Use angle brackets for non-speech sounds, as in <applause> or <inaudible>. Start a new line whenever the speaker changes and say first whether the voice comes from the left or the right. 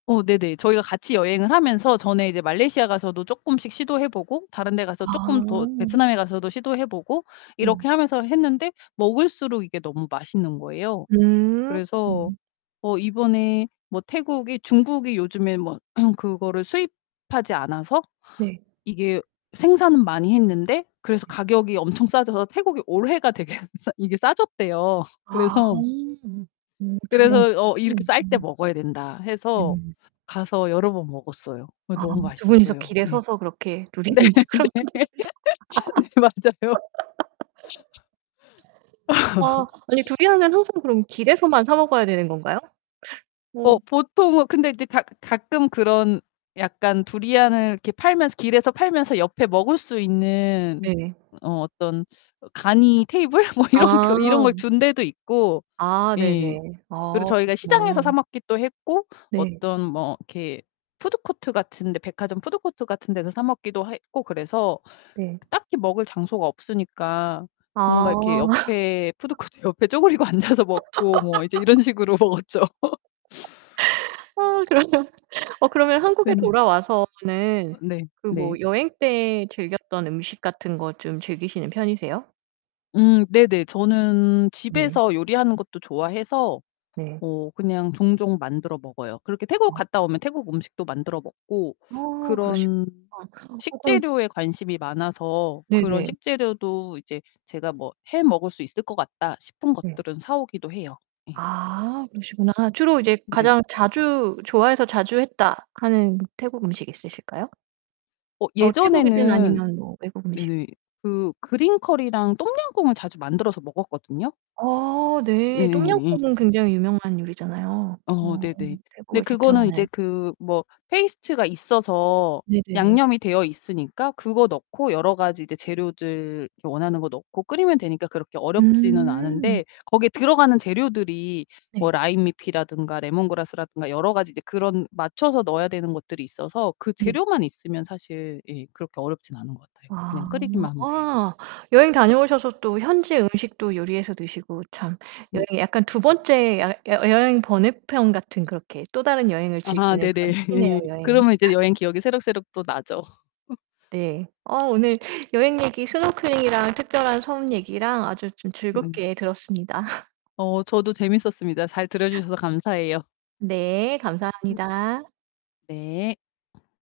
left: 어 네네. 저희가 같이 여행을 하면서 전에 이제 말레이시아 가서도 쪼끔씩 시도해 보고 다른 데 가서 쪼끔 더
right: 아.
left: 베트남에 가서도 시도해 보고
right: 음.
left: 이렇게 하면서 했는데 먹을수록 이게 너무 맛있는 거예요.
right: 음.
left: 그래서 어 이번에 뭐 태국이 중국이 요즘에 뭐 <clears throat> 그거를 수입하지 않아서
right: 네.
left: 이게 생산은 많이 했는데 그래서
right: 네.
left: 가격이 엄청 싸져서 태국이 올해가 되게 싸 이게 싸졌대요.
right: 아.
left: 그래서
right: 음 두리안
left: 그래서 어 "이렇게
right: 가격이
left: 쌀 때
right: 음.
left: 먹어야 된다." 해서
right: 음.
left: 가서 여러 번 먹었어요. 예
right: 아
left: 너무
right: 2 분이서
left: 맛있었어요.
right: 길에
left: 예.
right: 서서 그렇게
left: 네.
right: 두리안을 항상
left: 네.
right: 둘이서 <laughs>
left: 네 맞아요.
right: 아 아니
left: <laughs>
right: 두리안은 항상 그럼 길에서만 사 먹어야 되는 건가요?
left: 어
right: 음.
left: 보통은 근데 이제 가 가끔 그런 약간 두리안을 이렇게 팔면서 길에서 팔면서 옆에 먹을 수 있는
right: 네.
left: 어 어떤 어 간이 테이블 뭐 이런 거 이런 걸
right: 아.
left: 둔 데도 있고
right: 아
left: 예.
right: 네네.
left: 그리고
right: 아
left: 저희가 시장에서 사
right: 그렇구나.
left: 먹기도 했고
right: 네.
left: 어떤 뭐 이렇게 푸드코트 같은 데 백화점 푸드코트 같은 데서 사 먹기도 했고 그래서
right: 네.
left: 딱히 먹을 장소가 없으니까 뭔가 이렇게
right: 아.
left: 옆에
right: <laughs>
left: 푸드코트 옆에 쪼그리고 앉아서 먹고 뭐 이제 이런
right: <laughs>
left: 식으로 먹었죠. <laughs>
right: 아 그러면 어 그러면 한국에
left: 네.
right: 돌아와서는
left: 어 네.
right: 그
left: 네.
right: 뭐 여행 때 즐겼던 음식 같은 것 좀 즐기시는 편이세요?
left: 음 네네. 저는
right: 네.
left: 집에서 요리하는 것도 좋아해서
right: 네.
left: 어 그냥 종종 만들어 먹어요. 그렇게 태국
right: 아.
left: 갔다 오면 태국 음식도 만들어 먹고
right: 아 그러시구나.
left: 그런
right: 어 그런
left: 식재료에 관심이 많아서 그런
right: 네네.
left: 식재료도 이제 제가 뭐 '해 먹을 수 있을 것 같다.' 싶은
right: 네.
left: 것들은 사 오기도 해요. 예.
right: 아 그러시구나. 주로 이제
left: 네.
right: 가장 자주 '좋아해서 자주 했다.' 하는 태국 음식 있으실까요?
left: 어
right: 어 태국이든
left: 예전에는
right: 아니면 뭐 외국 음식.
left: 네. 그 그린 커리랑 똠양꿍을 자주 만들어서 먹었거든요.
right: 어
left: 네.
right: 네.
left: 예.
right: 똠양꿍은 굉장히 유명한 요리잖아요,
left: 어
right: 어
left: 네네. 근데
right: 태국을
left: 그거는
right: 대표하는.
left: 이제 그 뭐 페이스트가 있어서
right: 네네네.
left: 양념이 되어 있으니까 그거 넣고 여러 가지 이제 재료들 이렇게 원하는 거 넣고 끓이면 되니까 그렇게 어렵지는
right: 음.
left: 않은데 거기에 들어가는 재료들이
right: 네.
left: 뭐 라임 잎이라든가 레몬그라스라든가 여러 가지 이제 그런 맞춰서 넣어야 되는 것들이 있어서 그
right: 네.
left: 재료만 있으면 사실 예 그렇게 어렵진 않은 것 같아요. 그냥
right: 아.
left: 끓이기만 하면 돼요.
right: 아 여행 다녀오셔서 또 현지의 음식도 요리해서 드시고 참
left: 음.
right: 여행 약간 2 번째 여 여 여행 번외 편 같은 그렇게 또 다른 여행을
left: 아
right: 즐기는
left: 네네.
right: 그런 팁이네요, 여행.
left: 그러면 이제 여행 기억이 새록새록 또
right: <laughs>
left: 나죠. <laughs>
right: 네. 어 오늘 여행 얘기 스노클링이랑 특별한 섬 얘기랑 아주 좀
left: 음.
right: 즐겁게 들었습니다. <laughs>
left: 어 저도 재밌었습니다. 잘 들어 주셔서 감사해요.
right: 네.
left: 음.
right: 감사합니다.
left: 네.